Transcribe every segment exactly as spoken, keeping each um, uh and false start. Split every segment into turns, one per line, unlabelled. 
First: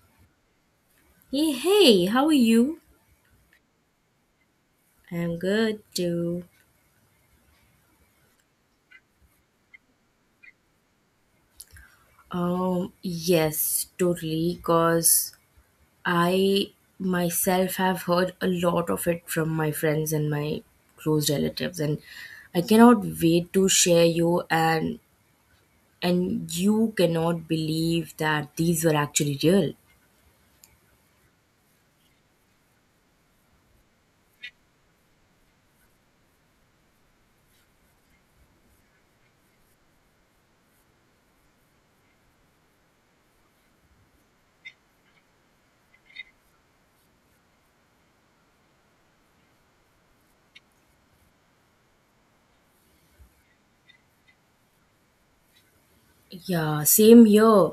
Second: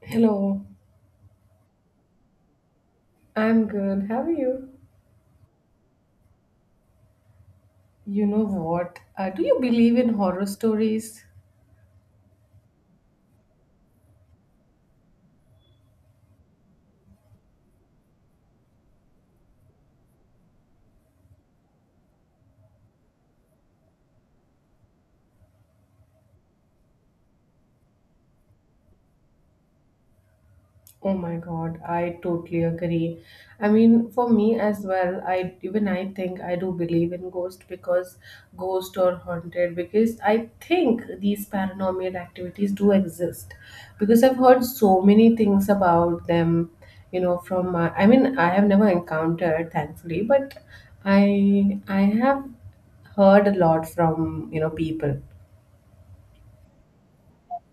Hello,
Hey, hey, how are you?
I'm good. How are you?
I'm good too.
You know what? Uh, do you believe in horror stories?
Um, yes, totally, cause I myself have heard a lot of it from my friends and my close relatives, and I cannot wait to share you and and you cannot believe that these were actually real.
Oh my God, I totally agree. I mean, for me as well, I even I think I do believe in ghost because ghost or haunted because I think these paranormal activities do exist because I've heard so many things about them, you know, from my, I mean, I have never encountered, thankfully, but I I have heard a lot from, you know, people.
Yeah, same here.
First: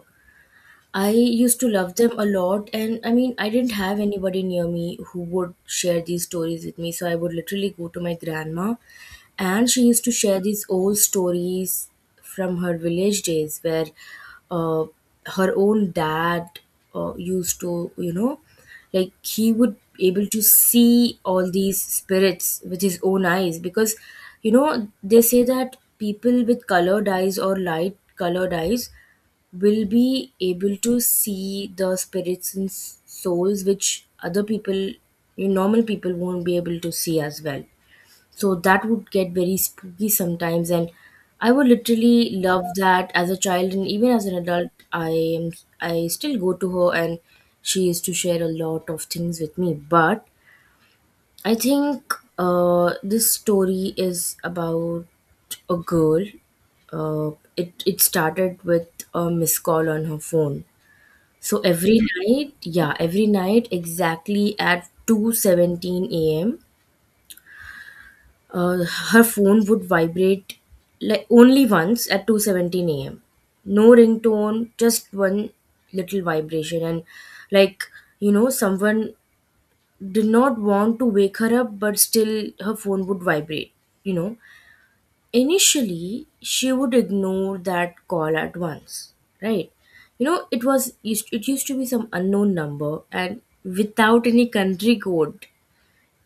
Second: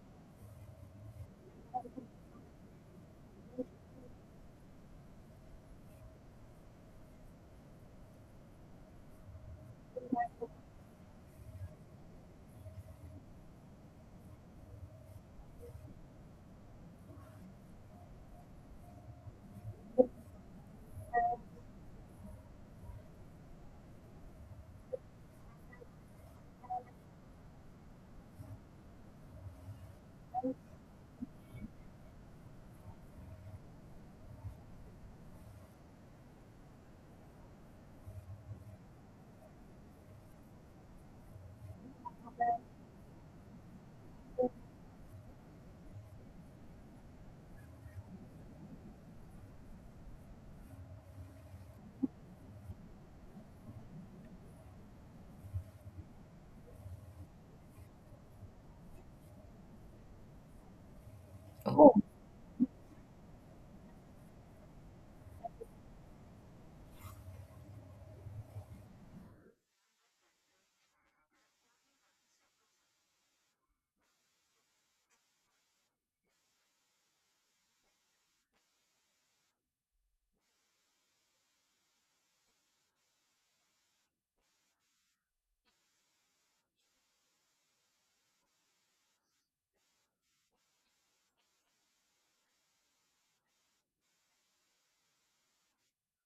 I used to love them a lot, and I mean, I didn't have anybody near me who would share these stories with me, so I would literally go to my grandma, and she used to share these old stories from her village days where uh, her own dad uh, used to, you know, like he would able to see all these spirits with his own eyes, because you know they say that people with colored eyes or light colored eyes will be able to see the spirits and s- souls which other people, you normal people, won't be able to see as well. So that would get very spooky sometimes, and I would literally love that as a child. And even as an adult, i am i still go to her, and she used to share a lot of things with me. But I think uh, this story is about a girl. Uh, it it started with a missed call on her phone. So
Oh,
every, mhm, night, yeah, every night, exactly at two seventeen a m. Uh, her phone would vibrate, like, only once at two seventeen a m. No ringtone, just one little vibration, and, like, you know, someone did not want to wake her up, but still her phone would vibrate, you know. Initially, she would ignore that call at once, right? You know, it was used it used to be some unknown number, and without any country code.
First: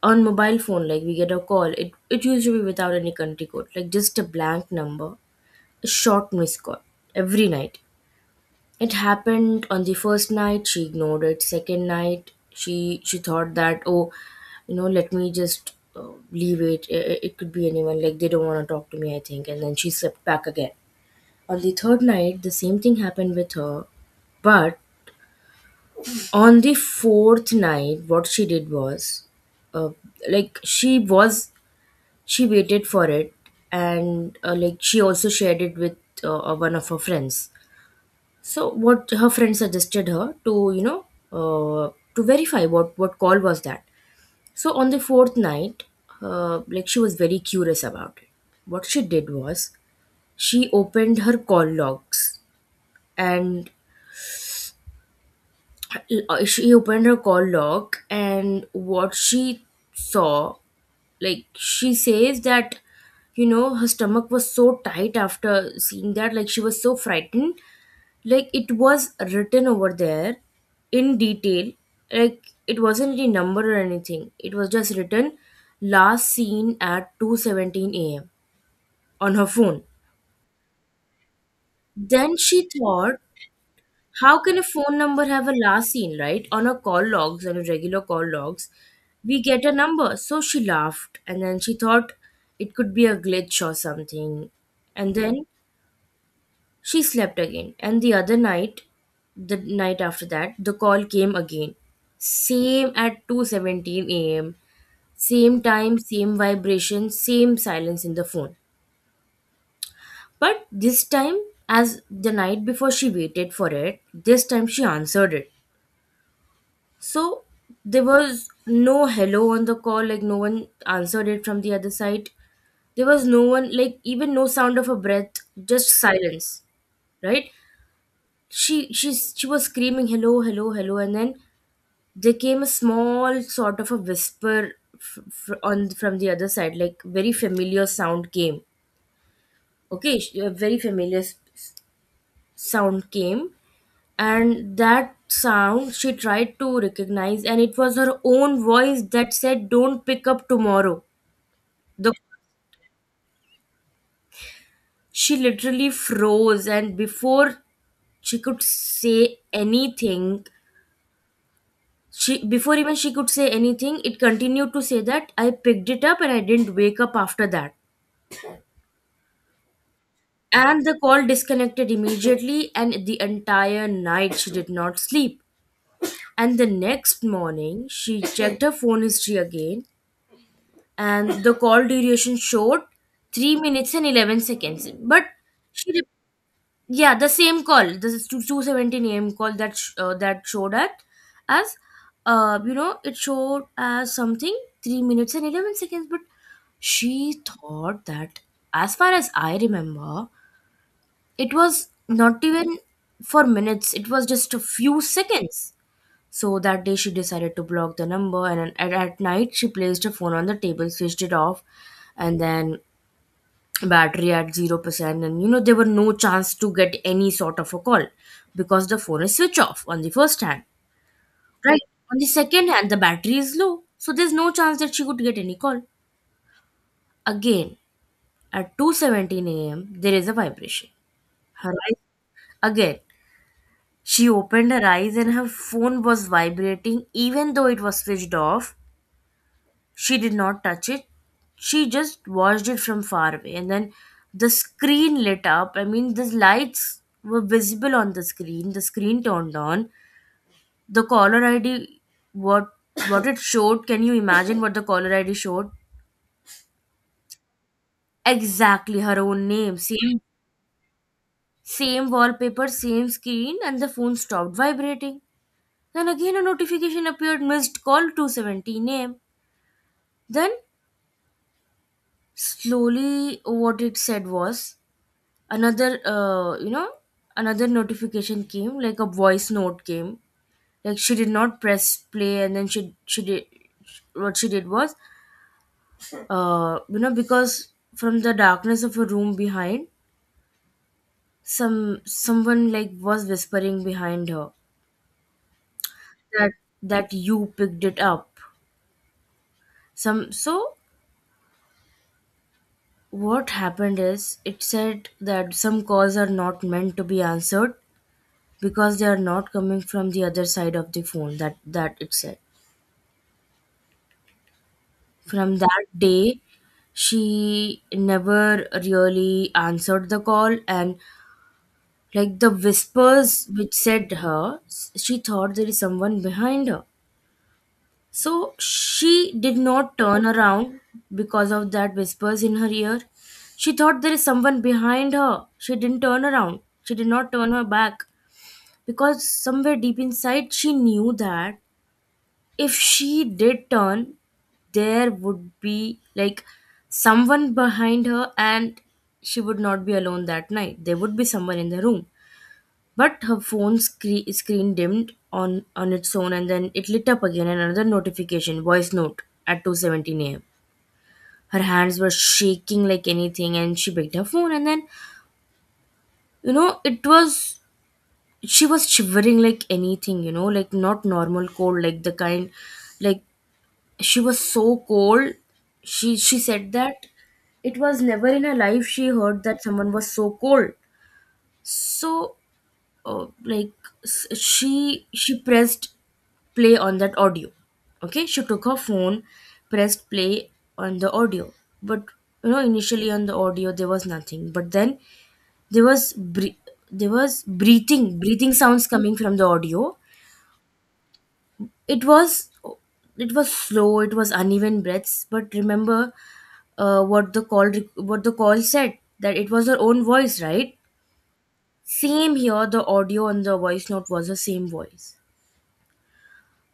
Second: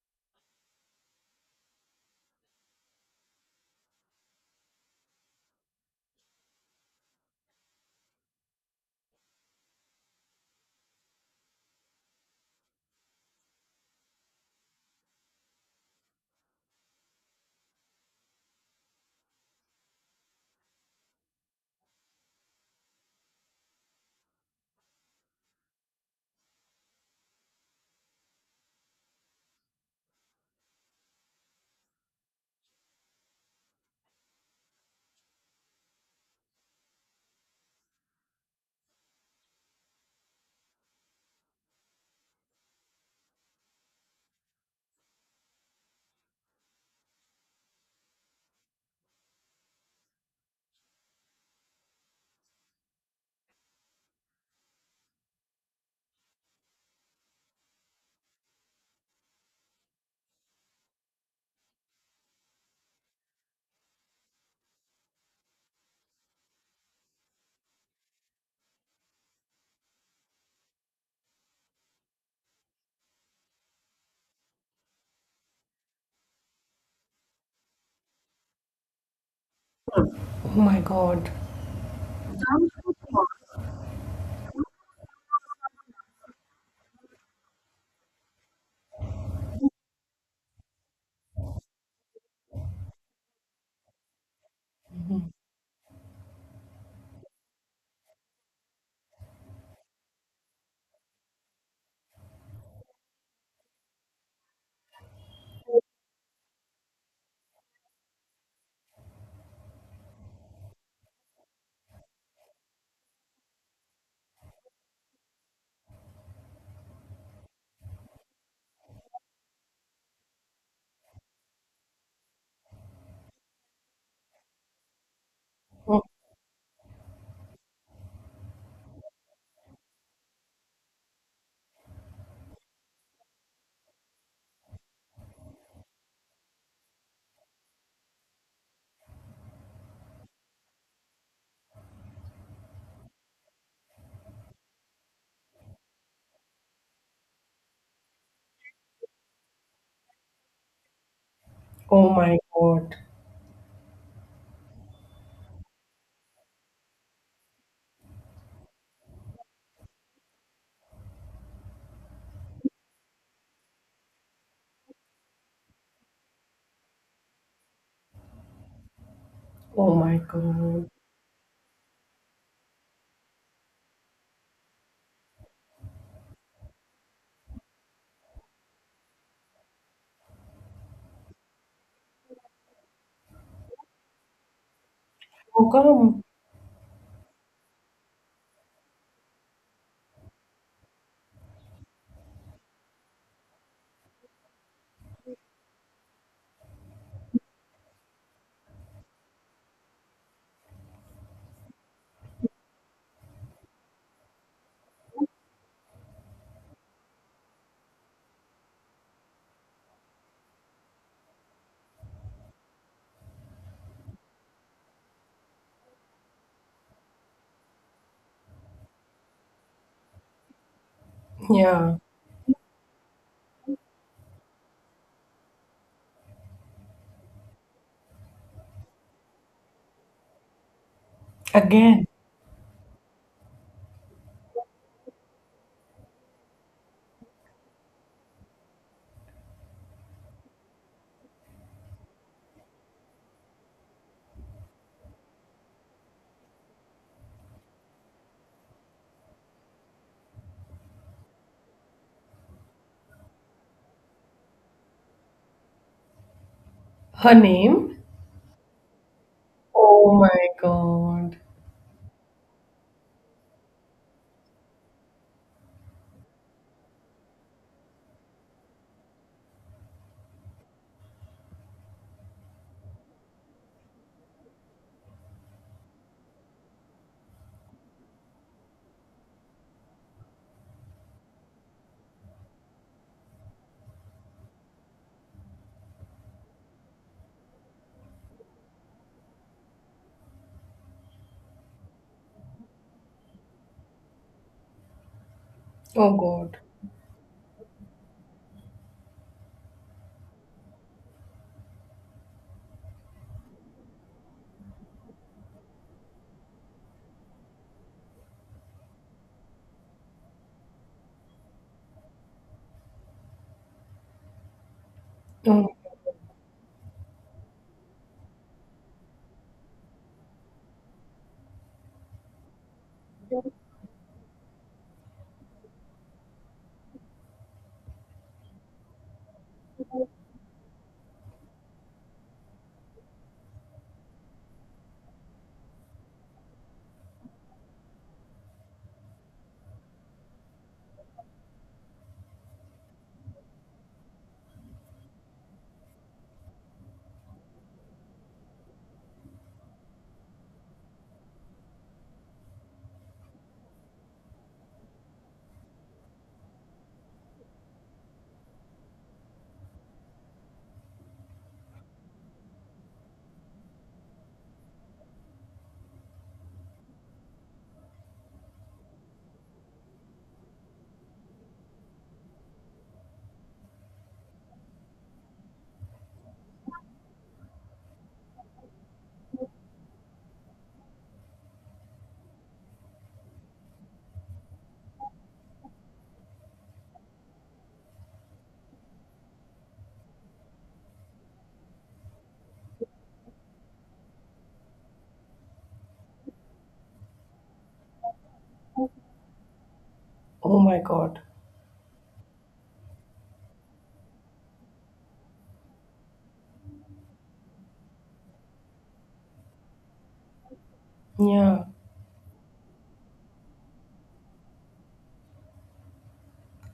On mobile phone, like we get a call, it it used to be without any country code, like just a blank number, a short missed call every night. It happened on the first night, she ignored it. Second night, she she thought that, oh, you know, let me just uh, leave it. it. It could be anyone. Like, they don't want to talk to me, I think. And then she slipped back again. On the third night, the same thing happened with her. But on the fourth night, what she did was, uh, like, she was she waited for it. And uh, like, she also shared it with uh, one of her friends. So what her friend suggested her to, you know, uh, to verify what what call was that. So on the fourth night, uh, like, she was very curious about it. What she did was, she opened her call logs, and uh, she opened her call log. And what she saw, like, she says that, you know her stomach was so tight after seeing that. Like, she was so frightened. Like, it was written over there in detail. Like, it wasn't any number or anything, it was just written, last seen at two seventeen a m on her phone.
oh my God.
Then she thought, how can a phone number have a last seen right on her call logs? On and regular call logs, we get a number. So she laughed, and then she thought it could be a glitch or something. And then she slept again. And the other night, the night after that, the call came again, same at two seventeen a m Same time, same vibration, same silence in the phone. But this time, as the night before, she waited for it. This time, she answered it. So there was no hello on the call, like no one answered it from the other side. There was no one, like even no sound of a breath, just
Oh,
silence, right? She she she was screaming, hello, hello, hello. And then there came a small sort of a whisper, f- f- on from the other side, like, very familiar sound came. Okay, sh- a very familiar s- sound came, and that sound she tried to recognize, and it was her own voice that said, don't pick up tomorrow.
oh
The
my God.
She literally froze, and before she could say anything, she before even she could say anything it continued to say that, I picked it up and I didn't wake up after that.
Oh my
And
God.
the call disconnected immediately, and the entire night she did not sleep. And the next morning, she checked her phone history again, and the call duration showed three minutes and eleven seconds. But
How
she re-
come?
yeah, the same call, this is two two seventeen am call that sh- uh, that showed at, as, uh, you know it showed as something, three minutes and eleven seconds. But she thought that, as far as I remember, it was not even for minutes, it was just a few seconds. So that day, she decided to block the number, and at, at night she placed her phone on the table, switched it off. And then, battery at zero percent, and you know there were no chance to get any sort of a call, because the phone is switched off on the first hand. Right.
Yeah.
On the second hand, the battery is low. So there's no chance that she could get any call. Again, at two seventeen a m there is a vibration. Her eyes
Again.
Again, she opened her eyes, and her phone was vibrating even though it was switched off. She did not touch it. She just watched it from far away. And then the screen lit up. I mean, the lights were visible on the screen. The screen turned on. The caller I D, what what it showed, can you imagine what the caller I D showed?
Her name?
Exactly her own name.
Oh
Same
my god.
same wallpaper, same screen, and the phone stopped vibrating. Then again a notification appeared, missed call two seventy name. Then slowly what it said was, another uh, you know another notification came, like a voice note came, like, she did not press play. And then she she did what she did was, uh you know because from the darkness of a room behind, some someone, like, was whispering behind her,
Oh
that
god.
that you picked it up. Some so what happened is, it said that some calls are not meant to be answered, because they are not coming from the other side of the phone, that that it said. From
Oh,
that day, she never really answered the call. And, like, the whispers which said her, she thought there is someone behind her. So she did not turn around because of that whispers in her ear. She thought there is someone behind her. She didn't turn around. She did not turn her back, because somewhere deep inside she knew that if she did turn, there would be, like, someone behind her, and she would not be alone that night. There would be someone in the room. But her phone scre- screen dimmed on, on its own, and then it lit up again, and another notification, voice note at two seventeen a m. Her hands were shaking like anything, and she picked her phone, and then, you know, it was, she was shivering like anything, you know, like, not normal cold, like the kind. Like, she was so cold, she she said that it was never in her life she heard that someone was so cold. So uh, like, s- she she pressed play on that audio. Okay, she took her phone, pressed play on the audio. But you know initially, on the audio there was nothing. But then, there was bre- there was breathing breathing sounds coming from the audio.
oh my god.
It was it was slow, it was uneven breaths. But remember, uh, what the call what the call said, that it was her own voice, right?
Yeah.
Same here, the audio on the voice note was the same voice.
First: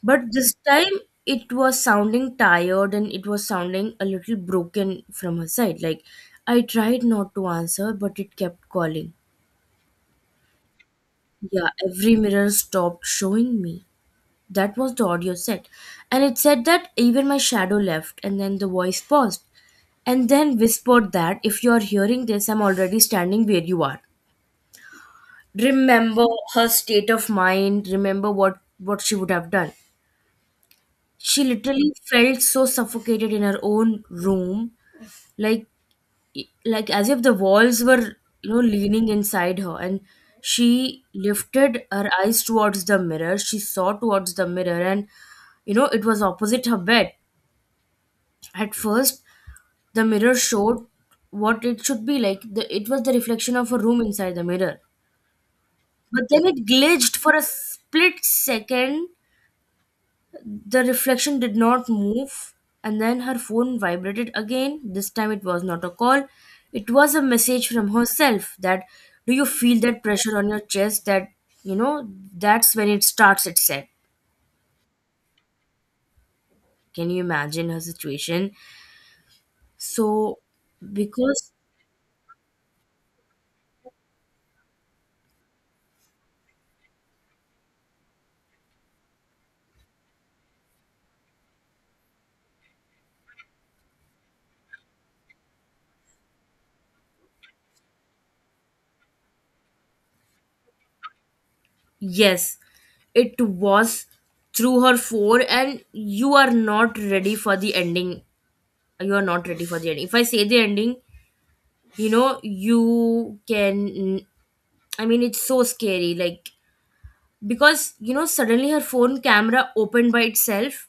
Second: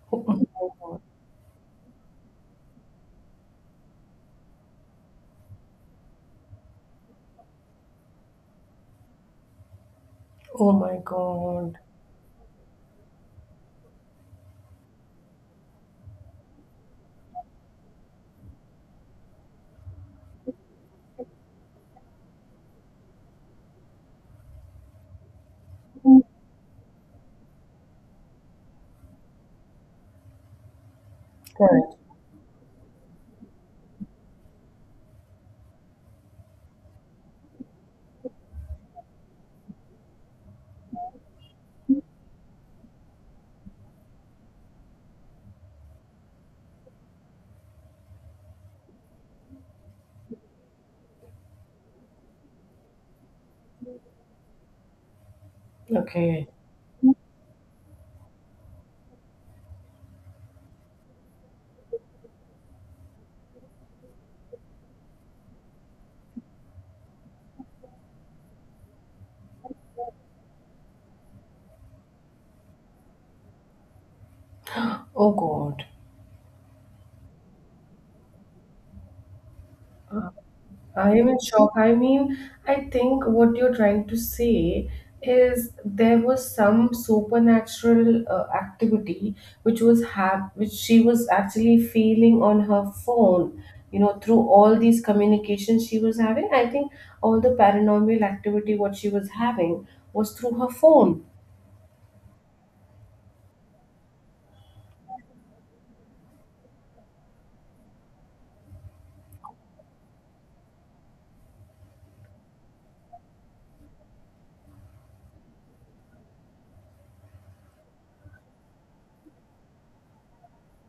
But
Oh oh
this
my
time,
god.
it was sounding tired, and it was sounding a little broken from her side, like, I tried not to answer but it kept calling.
Oh my
Yeah,
god.
every mirror stopped showing me. That was the audio set. And it said that, even my shadow left. And then the voice paused, and then whispered that, if you are hearing this, I'm already standing where you are. Remember her state of mind, remember what, what she would have done. She literally
Correct.
felt so suffocated in her own room, like like as if the walls were, you know, leaning inside her. And she lifted her eyes towards the mirror. She saw towards the mirror. And you know, it was opposite her bed. At first, the mirror showed what it should be like. The, it was the reflection of a room inside the mirror. But then
Okay.
it glitched for a split second. The reflection did not move. And then her phone vibrated again. This time it was not a call, it was a message from herself that, do you feel that pressure on your chest? That, you know, that's when it starts, it said.
Oh god.
Can you imagine her situation? So,
I am in
because
shock. I mean, I think what you're trying to say is there was some supernatural uh, activity which was hap- which she was actually feeling on her phone. You know, through all these communications she was having, I think all the paranormal activity what she was having was through her phone.
yes, it was through her four, and you are not ready for the ending. You are not ready for the ending. If I say the ending, you know, you can. I mean, it's so scary. Like, because, you know, suddenly her phone camera opened by itself.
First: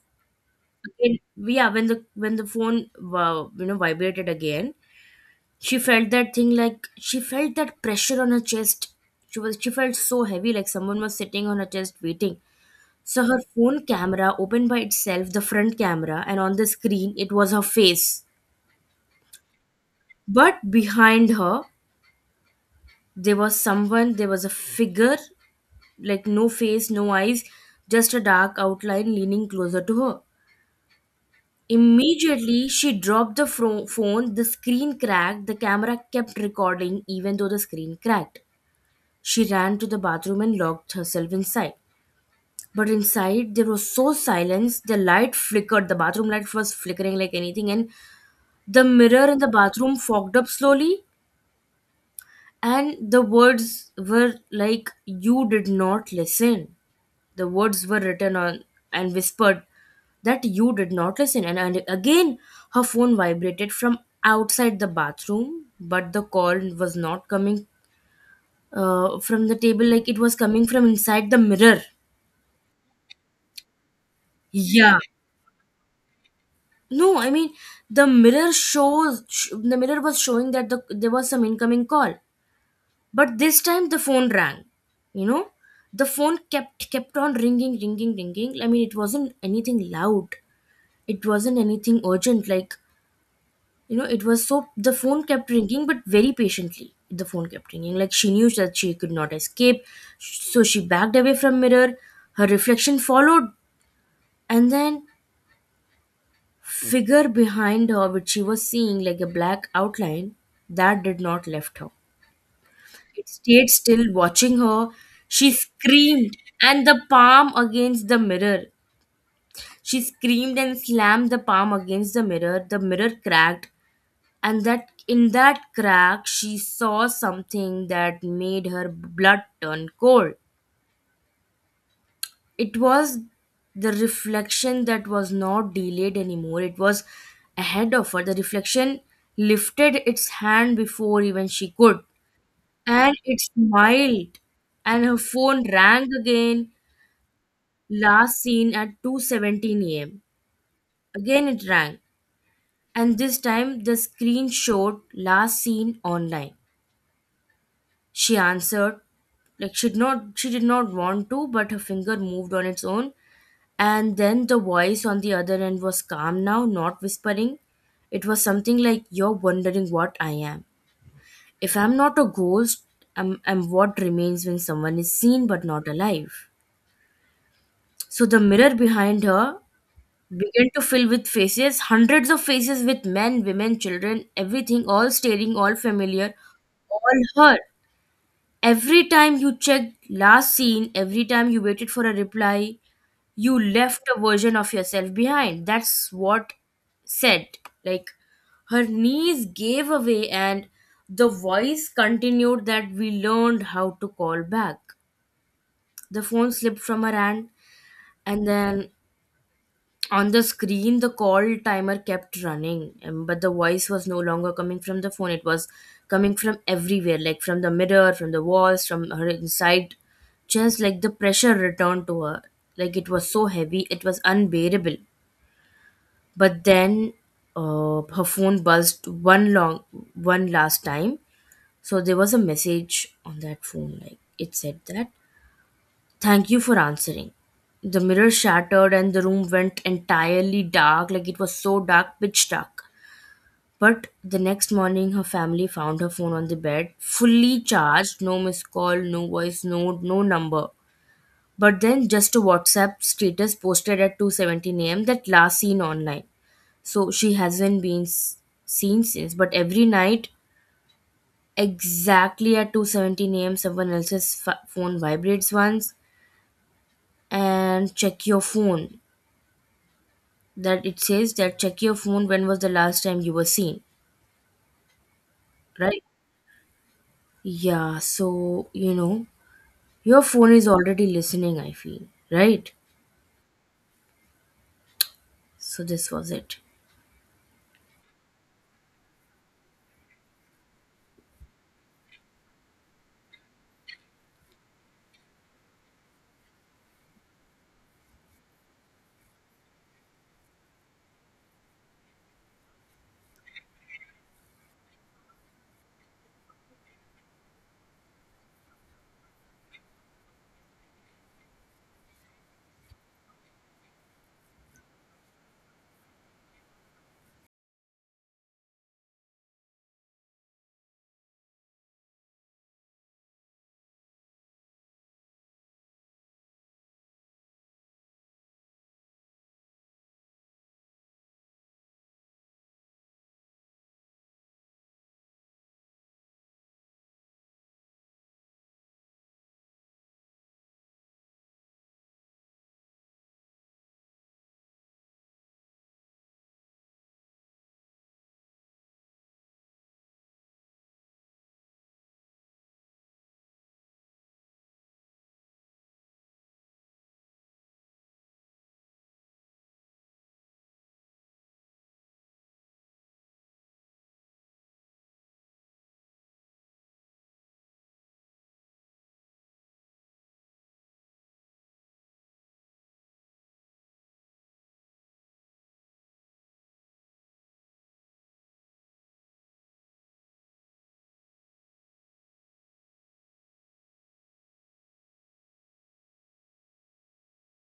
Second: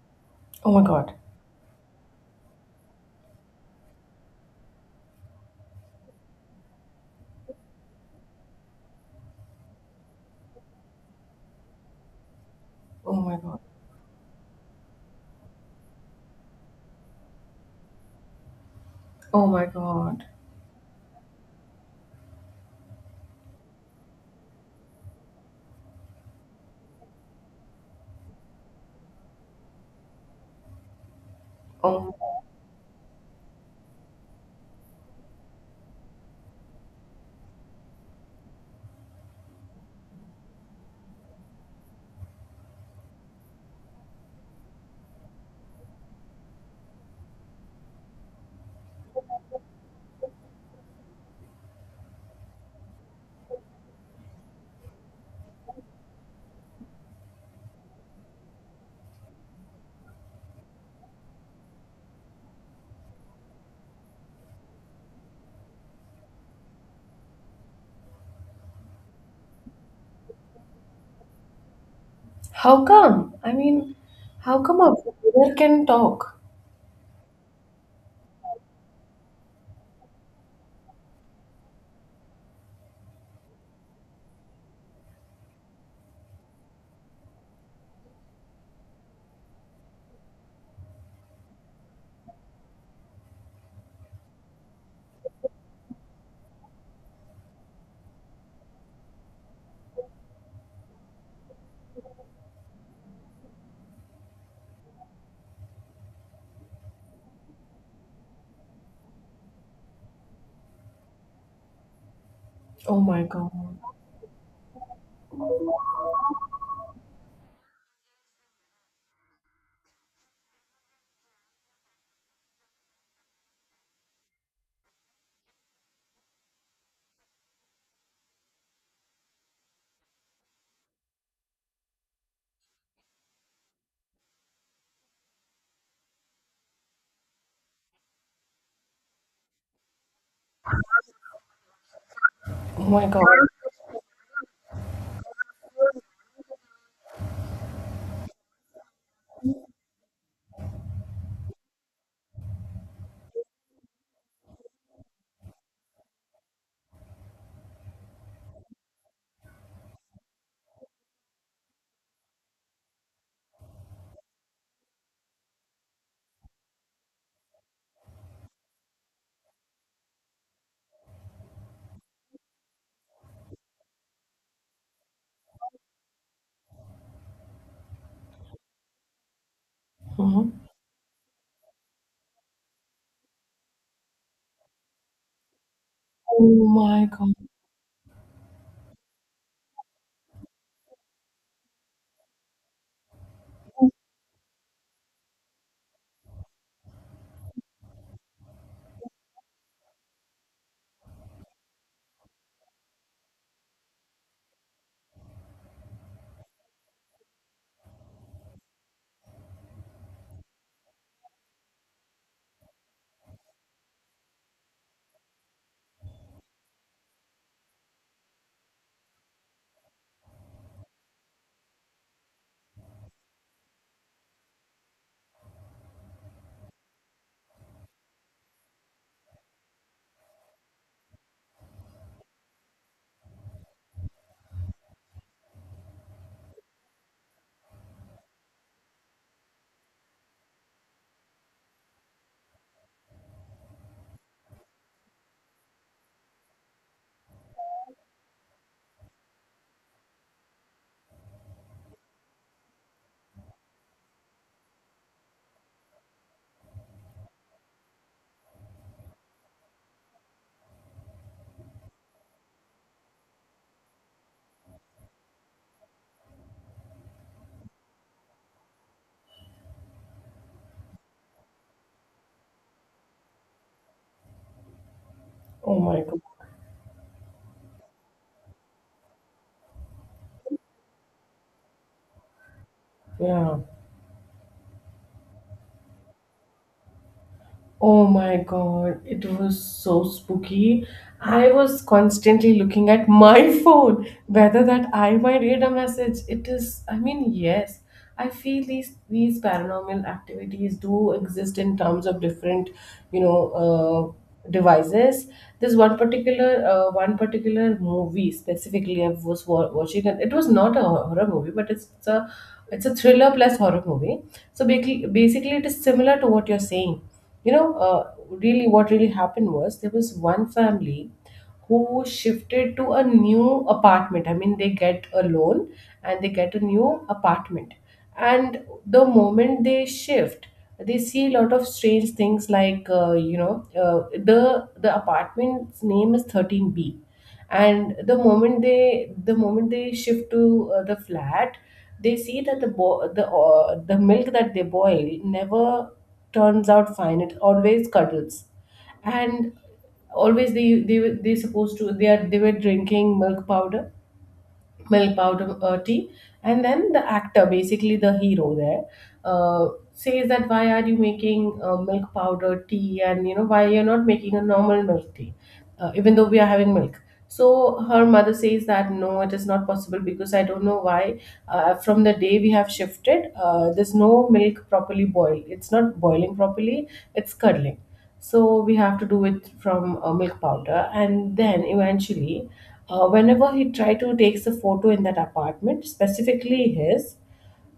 Oh my god.
It, yeah, when the when the phone, wow, you know, vibrated again, she felt that thing, like she felt that pressure on her chest. She was she felt so heavy, like someone was sitting on her chest waiting.
Oh
So
my
her
god.
phone camera opened by itself, the front camera, and on the screen it was her face.
Oh my god.
But behind her, there was someone, there was a figure, like no face, no eyes, just a dark outline leaning closer to her.
Oh,
Immediately, she dropped the fro- phone, the screen cracked, the camera kept recording even though the screen cracked. She ran to the bathroom and locked herself inside. But inside, there was so silence, the light flickered, the bathroom light was flickering like anything, and the mirror in the bathroom fogged up slowly, and the words were like, "You did not listen." The words were written on and whispered that you did not listen. And, and again, her phone vibrated from outside the bathroom, but the call was not coming uh, from the table, like it was coming from inside the mirror.
how come? I mean, how come a
Yeah.
brother can talk?
No, I mean, the mirror shows sh- the mirror was showing that the there was some incoming call, but this time the phone rang, you know, the phone kept kept on ringing, ringing, ringing. I mean, it wasn't anything loud, it wasn't anything urgent, like, you know, it was so the phone kept ringing, but very patiently the phone kept ringing, like she knew that she could not escape. So she backed away from mirror, her reflection followed, and then figure behind her, which she was seeing like a black outline, that did not left her.
Oh
I
my god.
stayed still watching her. She screamed and the palm against the mirror. She screamed and slammed the palm against the mirror. The mirror cracked, and that in that crack she saw something that made her blood turn cold. It was the reflection that was not delayed anymore. It was ahead of her. The reflection lifted its hand before even she could.
Oh my
And
god.
it smiled. And her phone rang again, last seen at two seventeen a m. Again it rang, and this time the screen showed last seen online. She answered, like she did not she did not want to, but her finger moved on its own. And then the voice on the other end was calm now, not whispering. It was something like, "You're wondering what I am. If I'm not a ghost, I'm, I'm what remains when someone is seen but not alive." So the mirror behind her
Mhm.
began to fill with faces, hundreds of faces with men, women, children, everything, all staring, all familiar,
Oh my
all
God.
her. "Every time you checked last scene, every time you waited for a reply, you left a version of yourself behind." That's what said. Like her knees gave away, and the voice continued that we learned how to call back. The phone slipped from her hand, and then on the screen, the call timer kept running, um, but the voice was no longer coming from the phone. It was coming from everywhere, like from the mirror, from the walls, from her inside. Just like the pressure returned to her. Like it was so heavy, it was unbearable. But then uh, her phone buzzed one long, one last time. So there was a message on that phone. Like it said that, "Thank you for answering." The mirror shattered and the room went entirely dark, like it was so dark, pitch dark. But the next morning, her family found her phone on the bed, fully charged, no missed call, no voice note, no number. But then just a WhatsApp status posted at two seventeen a m that last seen online. So she hasn't been s- seen since. But every night, exactly at two seventeen a m, someone else's f- phone vibrates once and check your phone. That it says that check your phone, when was the last time you were seen?
Oh
Right.
my God.
Yeah, so you know, your phone is already listening, I feel. Right.
Yeah.
So this was it.
Oh my god, it was so spooky. I was constantly looking at my phone, whether that I might read a message. It is, I mean, yes, I feel these these paranormal activities do exist in terms of different, you know, uh, devices. There's one particular uh, one particular movie specifically I was wa- watching, and it was not a horror movie, but it's a it's a thriller plus horror movie. So basically, basically, it is similar to what you're saying, you know uh, really what really happened was there was one family who shifted to a new apartment. I mean, they get a loan and they get a new apartment. And the moment they shift, they see a lot of strange things like uh, you know uh, the the apartment's name is thirteen B. And the moment they the moment they shift to uh, the flat, they see that the bo- the uh, the milk that they boil never turns out fine, it always curdles. And always they they were they supposed to they are they were drinking milk powder milk powder uh, tea. And then the actor, basically the hero there, uh, says that why are you making uh, milk powder tea, and you know why you're not making a normal milk tea, uh, even though we are having milk. So her mother says that no, it is not possible because I don't know why. Uh, from the day we have shifted, uh, there's no milk properly boiled, it's not boiling properly, it's curdling. So we have to do it from uh, milk powder. And then eventually, uh, whenever he try to takes a photo in that apartment specifically, his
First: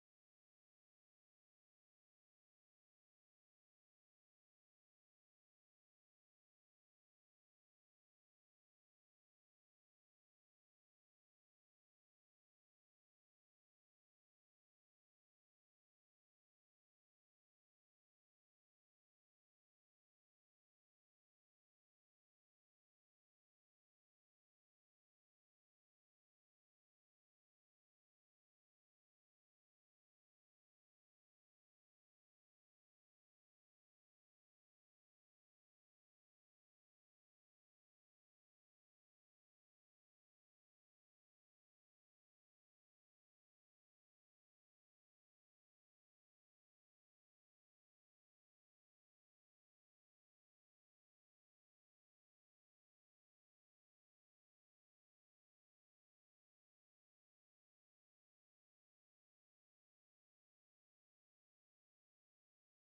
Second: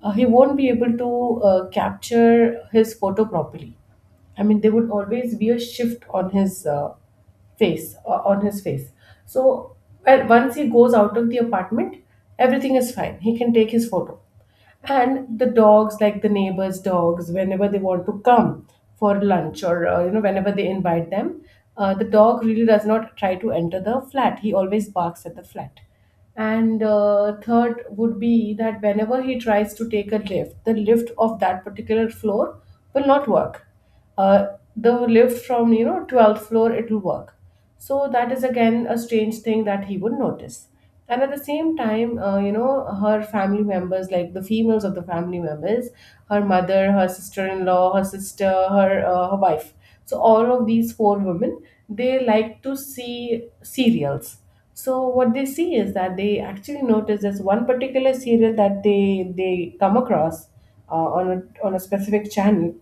uh, he won't be able to uh, capture his photo properly. I mean, there would always be a shift on his uh, face uh, on his face. So, well, once he goes out of the apartment, everything is fine, he can take his photo. And the dogs, like the neighbors dogs, whenever they want to come for lunch or uh, you know whenever they invite them, uh, the dog really does not try to enter the flat, he always barks at the flat. And uh, third would be that whenever he tries to take a lift, the lift of that particular floor will not work. Uh, the lift from you know twelfth floor, it will work. So that is again a strange thing that he would notice. And at the same time, uh, you know her family members, like the females of the family members, her mother, her sister-in-law, her sister, her uh, her wife, so all of these four women, they like to see serials. So what they see is that they actually notice this one particular serial that they they come across, uh, on a, on a specific channel.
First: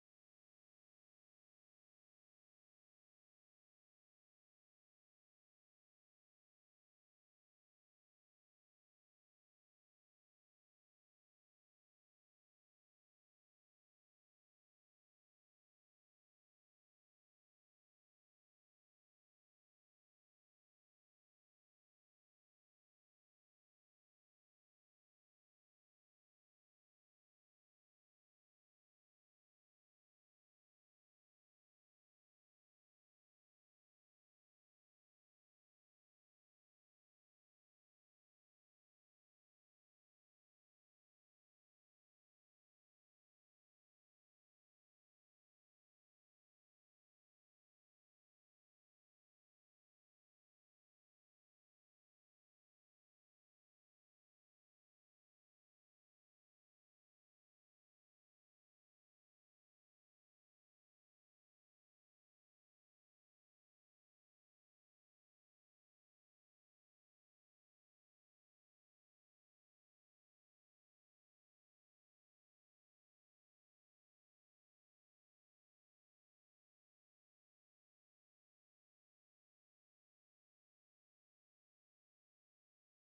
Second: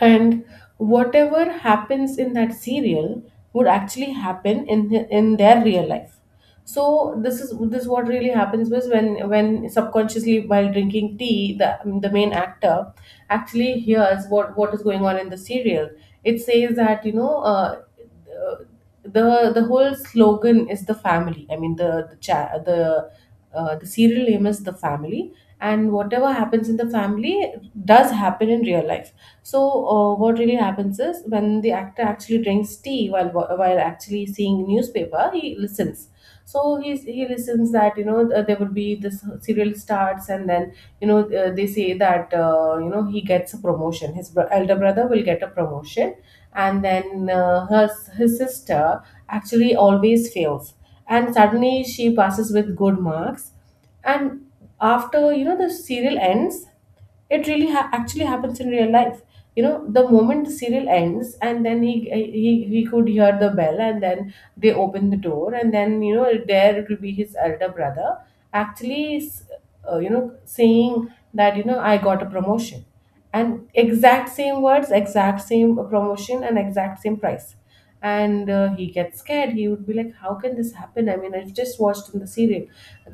And whatever happens in that serial would actually happen in the, in their real life. So this is this what really happens was when when subconsciously, while drinking tea, the the main actor actually hears what what is going on in the serial. It says that, you know uh, the the whole slogan is the family. I mean, the the cha- the uh, the serial name is the family, and whatever happens in the family does happen in real life. So, uh, what really happens is when the actor actually drinks tea while while actually seeing newspaper, he listens. So he's, he listens that you know th- there would be this serial starts, and then you know uh, they say that, uh, you know he gets a promotion. His bro- elder brother will get a promotion, and then uh, her his sister actually always fails, and suddenly she passes with good marks. And after you know the serial ends, it really ha- actually happens in real life. You know the moment the serial ends, and then he, he he could hear the bell, and then they open the door, and then you know there it will be his elder brother actually s- uh, you know saying that, you know I got a promotion, and exact same words, exact same promotion, and exact same price. And uh, he gets scared, he would be like, how can this happen? I mean, I've just watched in the serial.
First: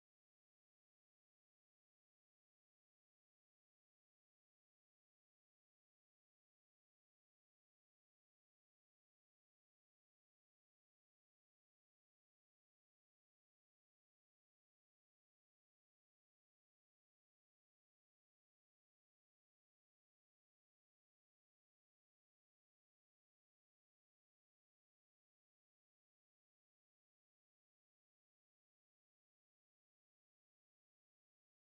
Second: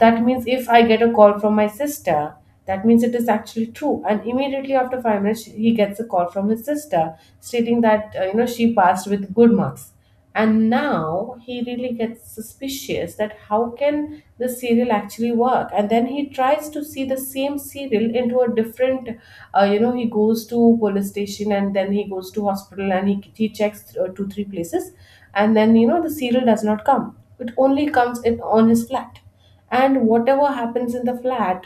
That means if I get a call from my sister, that means it is actually true. And immediately after five minutes, he gets a call from his sister stating that, uh, you know she passed with good marks. And now he really gets suspicious that how can the serial actually work. And then he tries to see the same serial into a different, uh, you know he goes to police station, and then he goes to hospital, and he, he checks uh, two three places. And then you know the serial does not come, it only comes in on his flat, and whatever happens in the flat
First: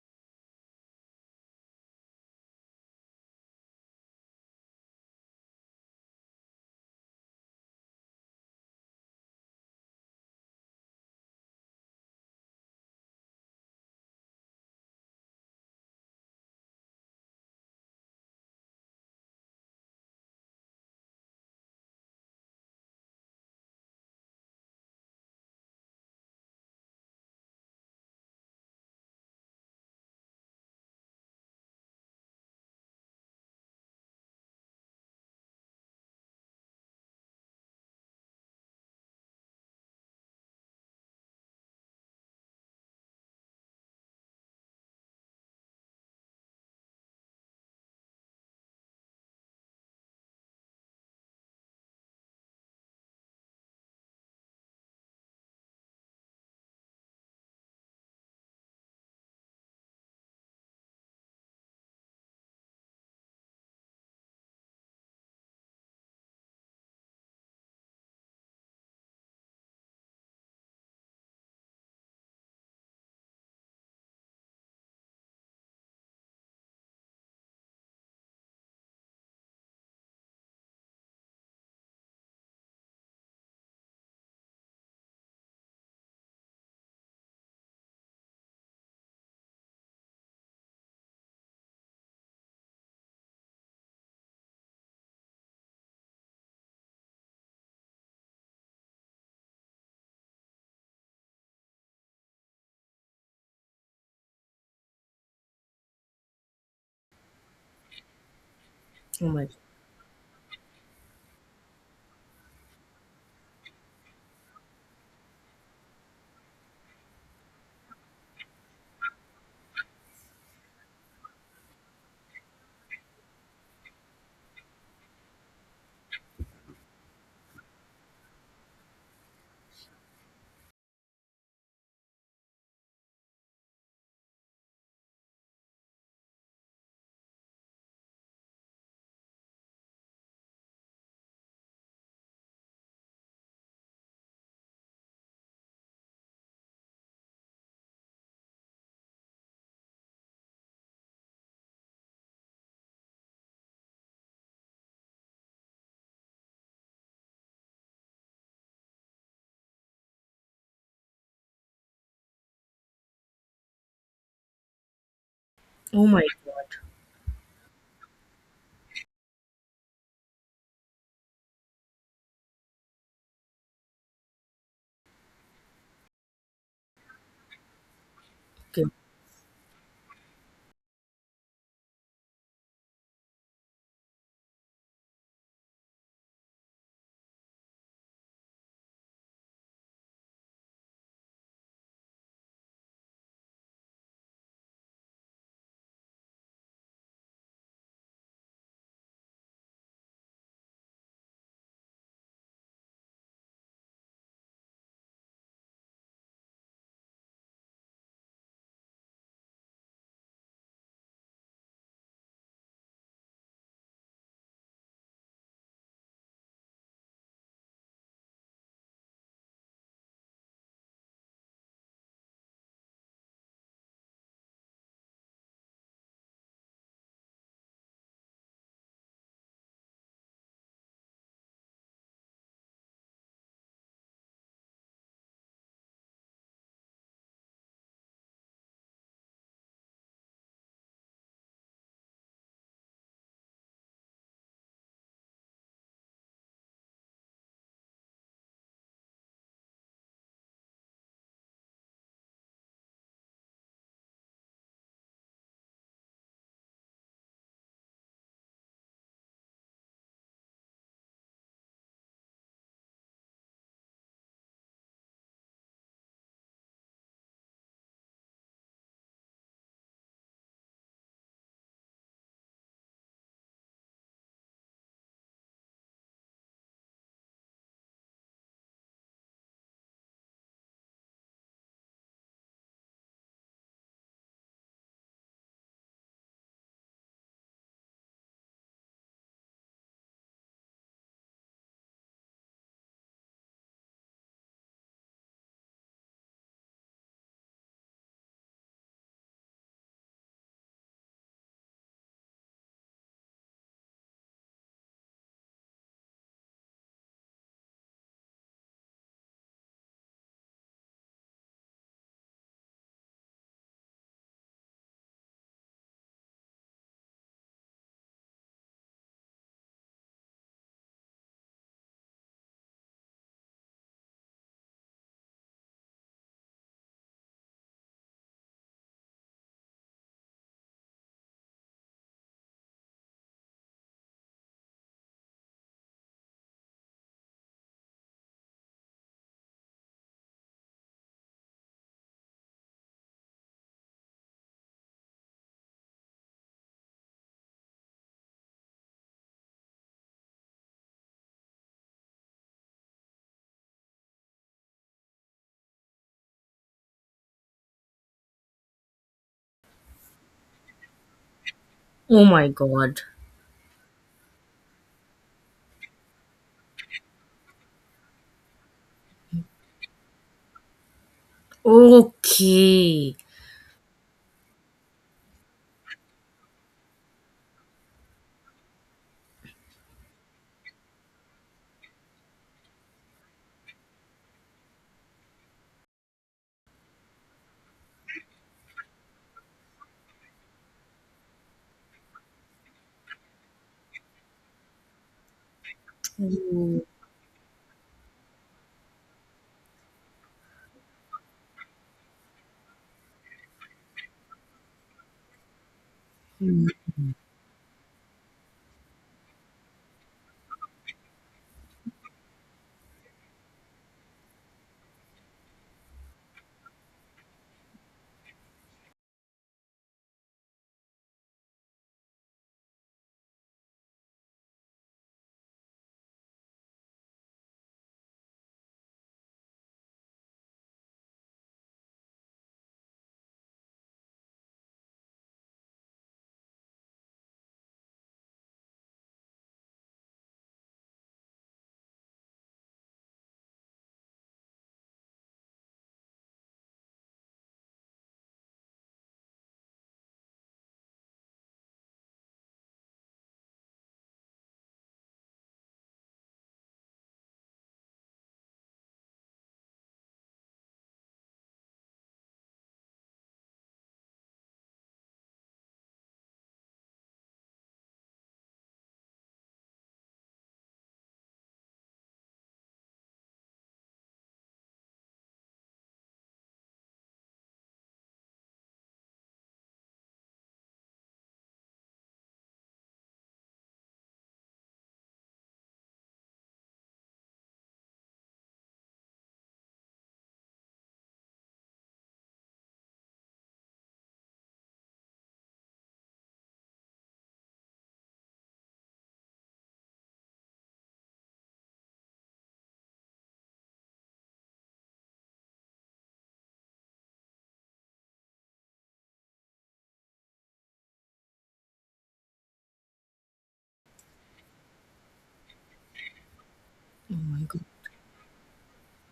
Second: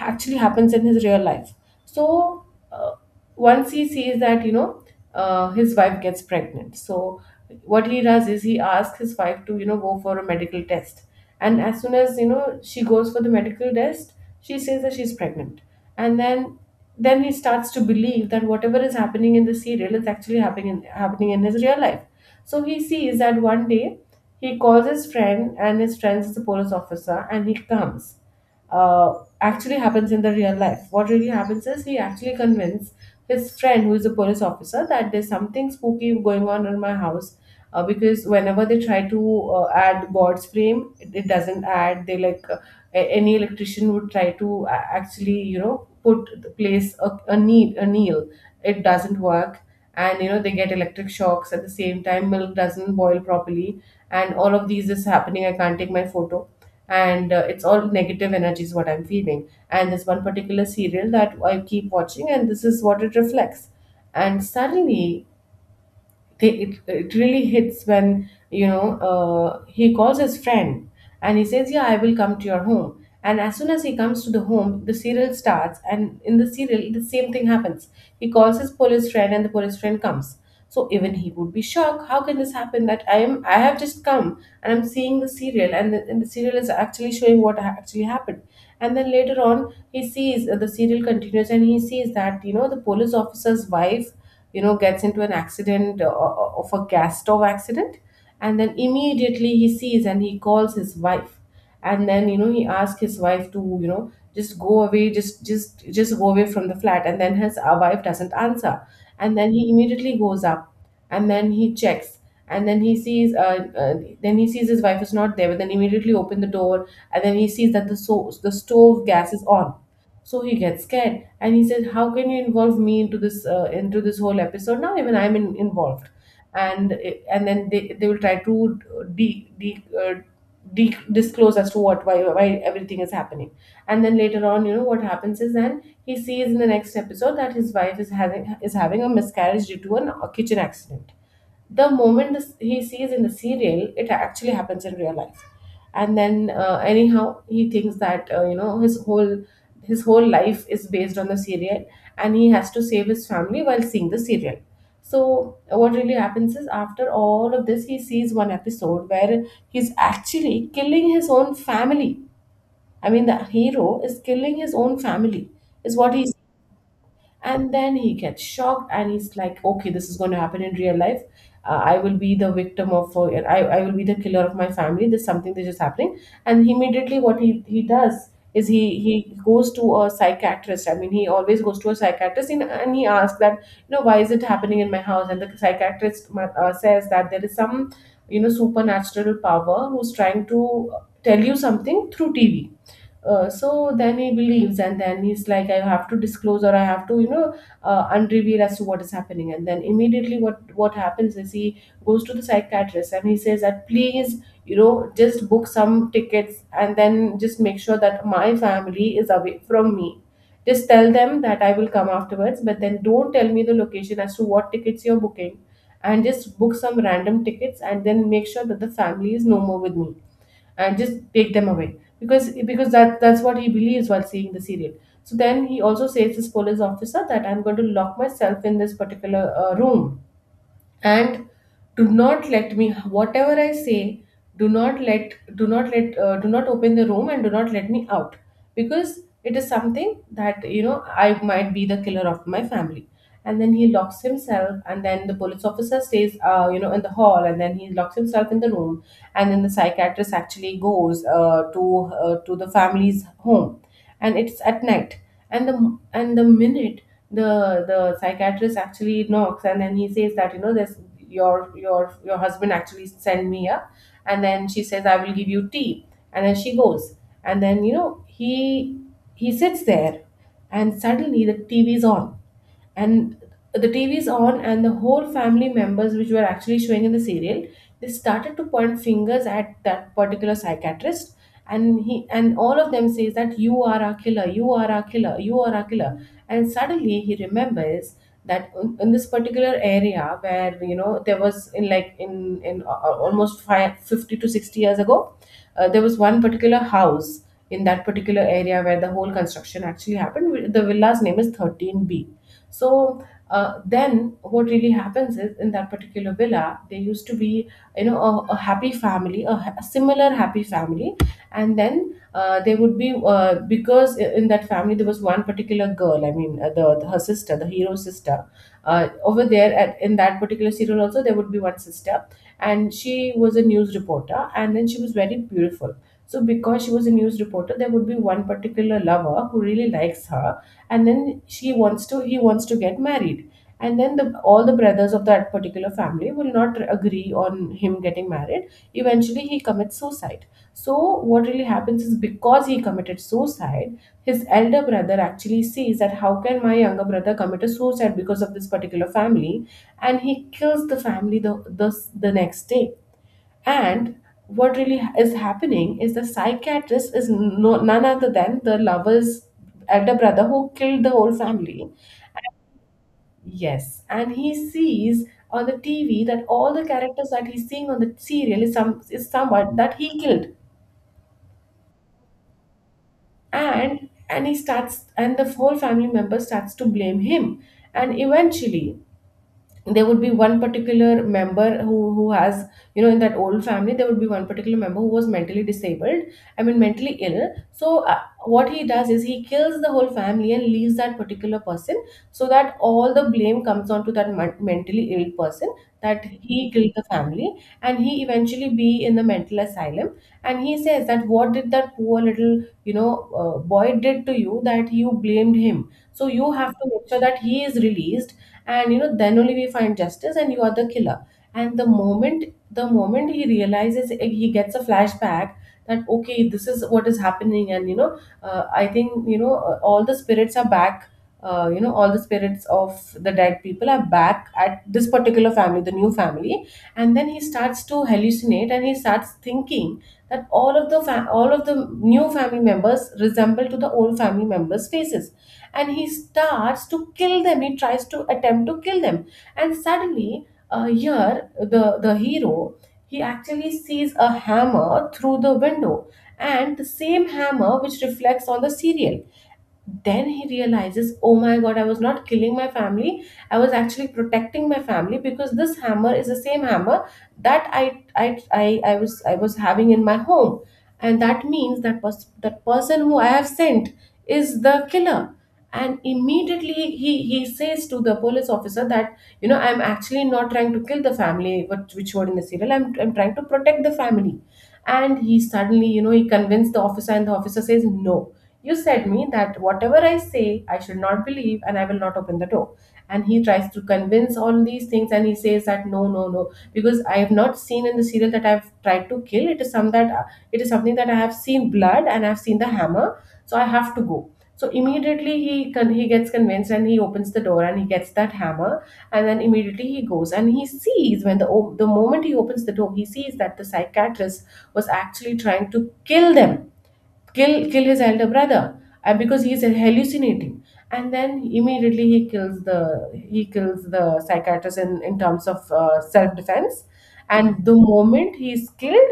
actually happens in his real life. So, uh, uh, once he sees that, you know uh, his wife gets pregnant. So what he does is he asks his wife to you know go for a medical test, and as soon as you know she goes for the medical test, she says that she's pregnant. And then then he starts to believe that whatever is happening in the serial is actually happening in, happening in his real life. So he sees that one day he calls his friend, and his friend is a police officer, and he comes. Uh, actually happens in the real life. What really happens is he actually convinced his friend, who is a police officer, that there's something spooky going on in my house. Uh, because whenever they try to uh, add God's frame, it, it doesn't add. They like a- any electrician would try to a- actually you know put the place a, a need a nail, it doesn't work. And you know they get electric shocks. At the same time, milk doesn't boil properly, and all of these is happening, I can't take my photo. And uh, it's all negative energy is what I'm feeling. And there's one particular serial that I keep watching, and this is what it reflects. And suddenly they, it, it really hits when, you know uh, he calls his friend, and he says, yeah, I will come to your home. And as soon as he comes to the home, the serial starts, and in the serial the same thing happens, he calls his police friend, and the police friend comes. So even he would be shocked, how can this happen that i am i have just come, and I'm seeing the serial, and the, and the serial is actually showing what ha- actually happened. And then later on he sees, uh, the serial continues, and he sees that, you know the police officer's wife you know gets into an accident, uh, uh, of a gas stove accident. And then immediately he sees, and he calls his wife, and then you know he asks his wife to you know just go away, just just just go away from the flat. And then his uh, wife doesn't answer.
Oh
And
my.
then he immediately goes up, and then he checks, and then he sees uh, uh, then he sees his wife is not there, but then immediately open the door, and then he sees that the so the stove gas is on. So he gets scared and he says, "How can you involve me into this uh, into this whole episode? Now even I'm in, involved." And it- and then they, they will try to de, de, uh, de- disclose as to what why why everything is happening. And then later on, you know what happens is then he sees in the next episode that his wife is having is having a miscarriage due to an, a kitchen accident the moment this- he sees in the serial, it actually happens in real life. And then, uh, anyhow, he thinks that uh, you know his whole his whole life is based on the serial, and he has to save his family while seeing the serial. So, uh, what really happens is after all of this, he sees one episode where he's actually killing his own family. I mean, the hero is killing his own family, is
Oh
what
my
he. And then he gets shocked and he's like, okay, this is going to happen in real life. Uh, i will be the victim of uh, I, I will be the killer of my family. There's something that's just happening, and he immediately what he, he does is
god.
he he goes to a psychiatrist. I mean, he always goes to a psychiatrist, and, and he asks that, you know, why is it happening in my house? And the psychiatrist uh, says that there is some, you know, supernatural power who's trying to tell you something through TV. Uh, so then he believes, and then he's like, I have to disclose or I have to, you know, uh, unreveal as to what is happening. And then immediately, what what happens is he goes to the psychiatrist and he says that please, you know, just book some tickets and then just make sure that my family is away from me. Just tell them that I will come afterwards, but then don't tell me the location as to what tickets you're booking, and just book some random tickets and then make sure that the family is no more with me and just take them away because because that that's what he believes while seeing the serial. So then he also says this police officer that I'm going to lock myself in this particular uh, room and do not let me, whatever I say, do not let do not let uh, do not open the room and do not let me out, because it is something that, you know, I might be the killer of my family. And then he locks himself and then the police officer stays, uh, you know, in the hall, and then he locks himself in the room. And then the psychiatrist actually goes uh, to uh, to the family's home, and it's at night. And the and the minute the the psychiatrist actually knocks and then he says that, you know, this your your your husband actually sent me here. And then she says, I will give you tea, and then she goes. And then, you know, he he sits there, and suddenly the TV is on. And the T V is on, and the whole family members, which were actually showing in the serial, they started to point fingers at that particular psychiatrist, and he and all of them says that you are a killer, you are a killer, you are a killer. And suddenly he remembers that in, in this particular area where, you know, there was in like in in a- a- almost five fifty to sixty years ago uh, there was one particular house in that particular area where the whole construction actually happened. The villa's name is thirteen B. So uh, then what really happens is in that particular villa there used to be, you know, a, a happy family, a, ha- a similar happy family. And then uh, there would be uh, because i- in that family there was one particular girl. I mean, uh, the, the her sister, the hero sister, uh, over there at, in that particular serial, also there would be one sister, and she was a news reporter, and then she was very beautiful. So because she was a news reporter, there would be one particular lover who really likes her, and then she wants to he wants to get married. And then the all the brothers of that particular family will not agree on him getting married. Eventually he commits suicide. So what really happens is because he committed suicide, his elder brother actually sees that how can my younger brother commit a suicide because of this particular family? And he kills the family the the, the next day. And what really ha- is happening is the psychiatrist is, no, none other than the lover's elder brother who killed the whole family.
Oh my god.
Yes, and he sees on the T V that all the characters that he's seeing on the serial is some is someone that he killed,
Okay.
and and he starts, and the whole family member starts to blame him. And eventually there would be one particular member who who has, you know, in that old family, there would be one particular member who was mentally disabled. I mean, mentally ill. So uh, what he does is he kills the whole family and leaves that particular person, so that all the blame comes onto that mon- mentally ill person, that he
Mm,
killed the family. And he eventually be in the mental asylum. And he says that, what did that poor little, you know, uh, boy did to you that you blamed him? So you
mm,
have to make sure that he is released, and, you know, then only we find justice, and you are the killer. And the moment the moment he realizes, eh, he gets a flashback that, okay, this is what is happening. And, you know, uh, I think, you know, uh, all the spirits are back. Uh, you know, all the spirits of the dead people are back at this particular family, the new family. And then he starts to hallucinate, and he starts thinking that all of the fa- all of the new family members resemble to the old family members' faces, and he starts to kill them. He tries to attempt to kill them. And suddenly, uh, here the the hero, he actually sees a hammer through the window, and the same hammer which reflects on the serial. Then he realizes, oh my god, I was not killing my family, I was actually protecting my family, because this hammer is the same hammer that i i i, I was i was having in my home. And that means that pers- that person who I have sent is the killer. And immediately he he says to the police officer that, you know, I'm actually not trying to kill the family which, which were in the serial. I'm, I'm trying to protect the family. And he suddenly, you know, he convinced the officer, and the officer says, no, you said me that whatever I say, I should not believe, and I will not open the door. And he tries to convince all these things, and he says that, no, no, no, because I have not seen in the serial that I've tried to kill. It is some that it is something that I have seen blood and I've seen the hammer, so I have to go. So immediately he con- he gets convinced, and he opens the door and he gets that hammer. And then immediately he goes and he sees when the o- the moment he opens the door, he sees that the psychiatrist was actually trying to kill them, kill kill his elder brother, uh, because he's hallucinating. And then immediately he kills the he kills the psychiatrist in, in terms of uh, self-defense.
oh my god.
And the moment he's killed,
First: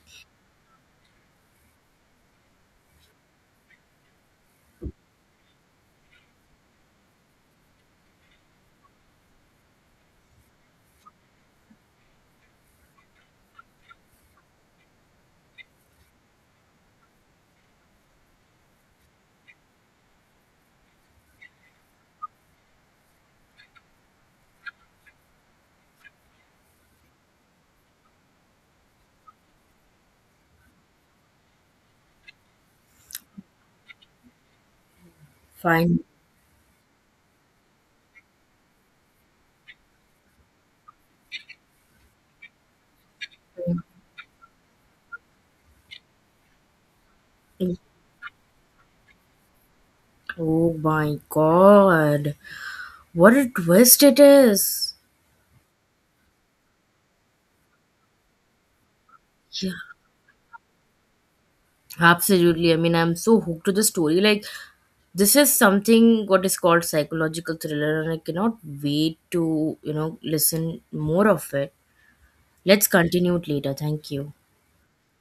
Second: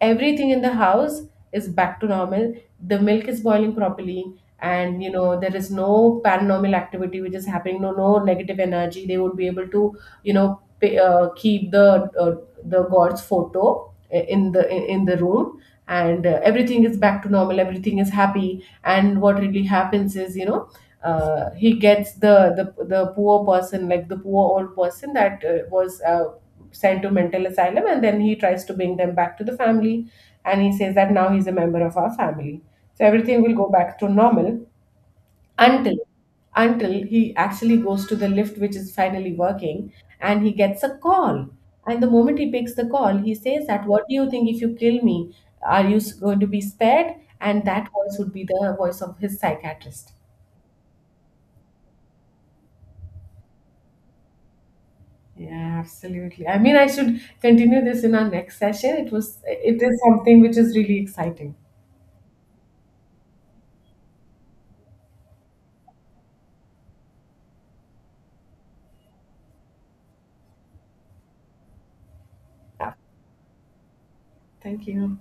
everything in the house is back to normal. The milk is boiling properly, and, you know, there is no paranormal activity which is happening. No, no negative energy. They would be able to, you know, pay, uh, keep the uh, the god's photo in the in in the room. And uh, everything is back to normal, everything is happy. And what really happens is, you know, uh, he gets the, the the poor person, like the poor old person that uh, was uh, sent to mental asylum, and then he tries to bring them back to the family. And he says that now he's a member of our family, so everything will go back to normal. Until
Fine.
until he actually goes to the lift which is finally working, and he gets a call. And the moment he picks the call, he says that, what do you think, if you kill me, are you s- going to be spared? And
Mm.
that voice would be the voice of his psychiatrist.
Oh my god, what a twist it is.
Yeah, absolutely. I mean, I should continue this in our next session. It was,
Yeah.
it is something which is really exciting.
Absolutely. I mean, I'm so hooked to the story. Like, this is something what is called psychological thriller, and I cannot wait to, you know, listen more of it. Let's
Yeah,
continue it later. Thank you.
thank you.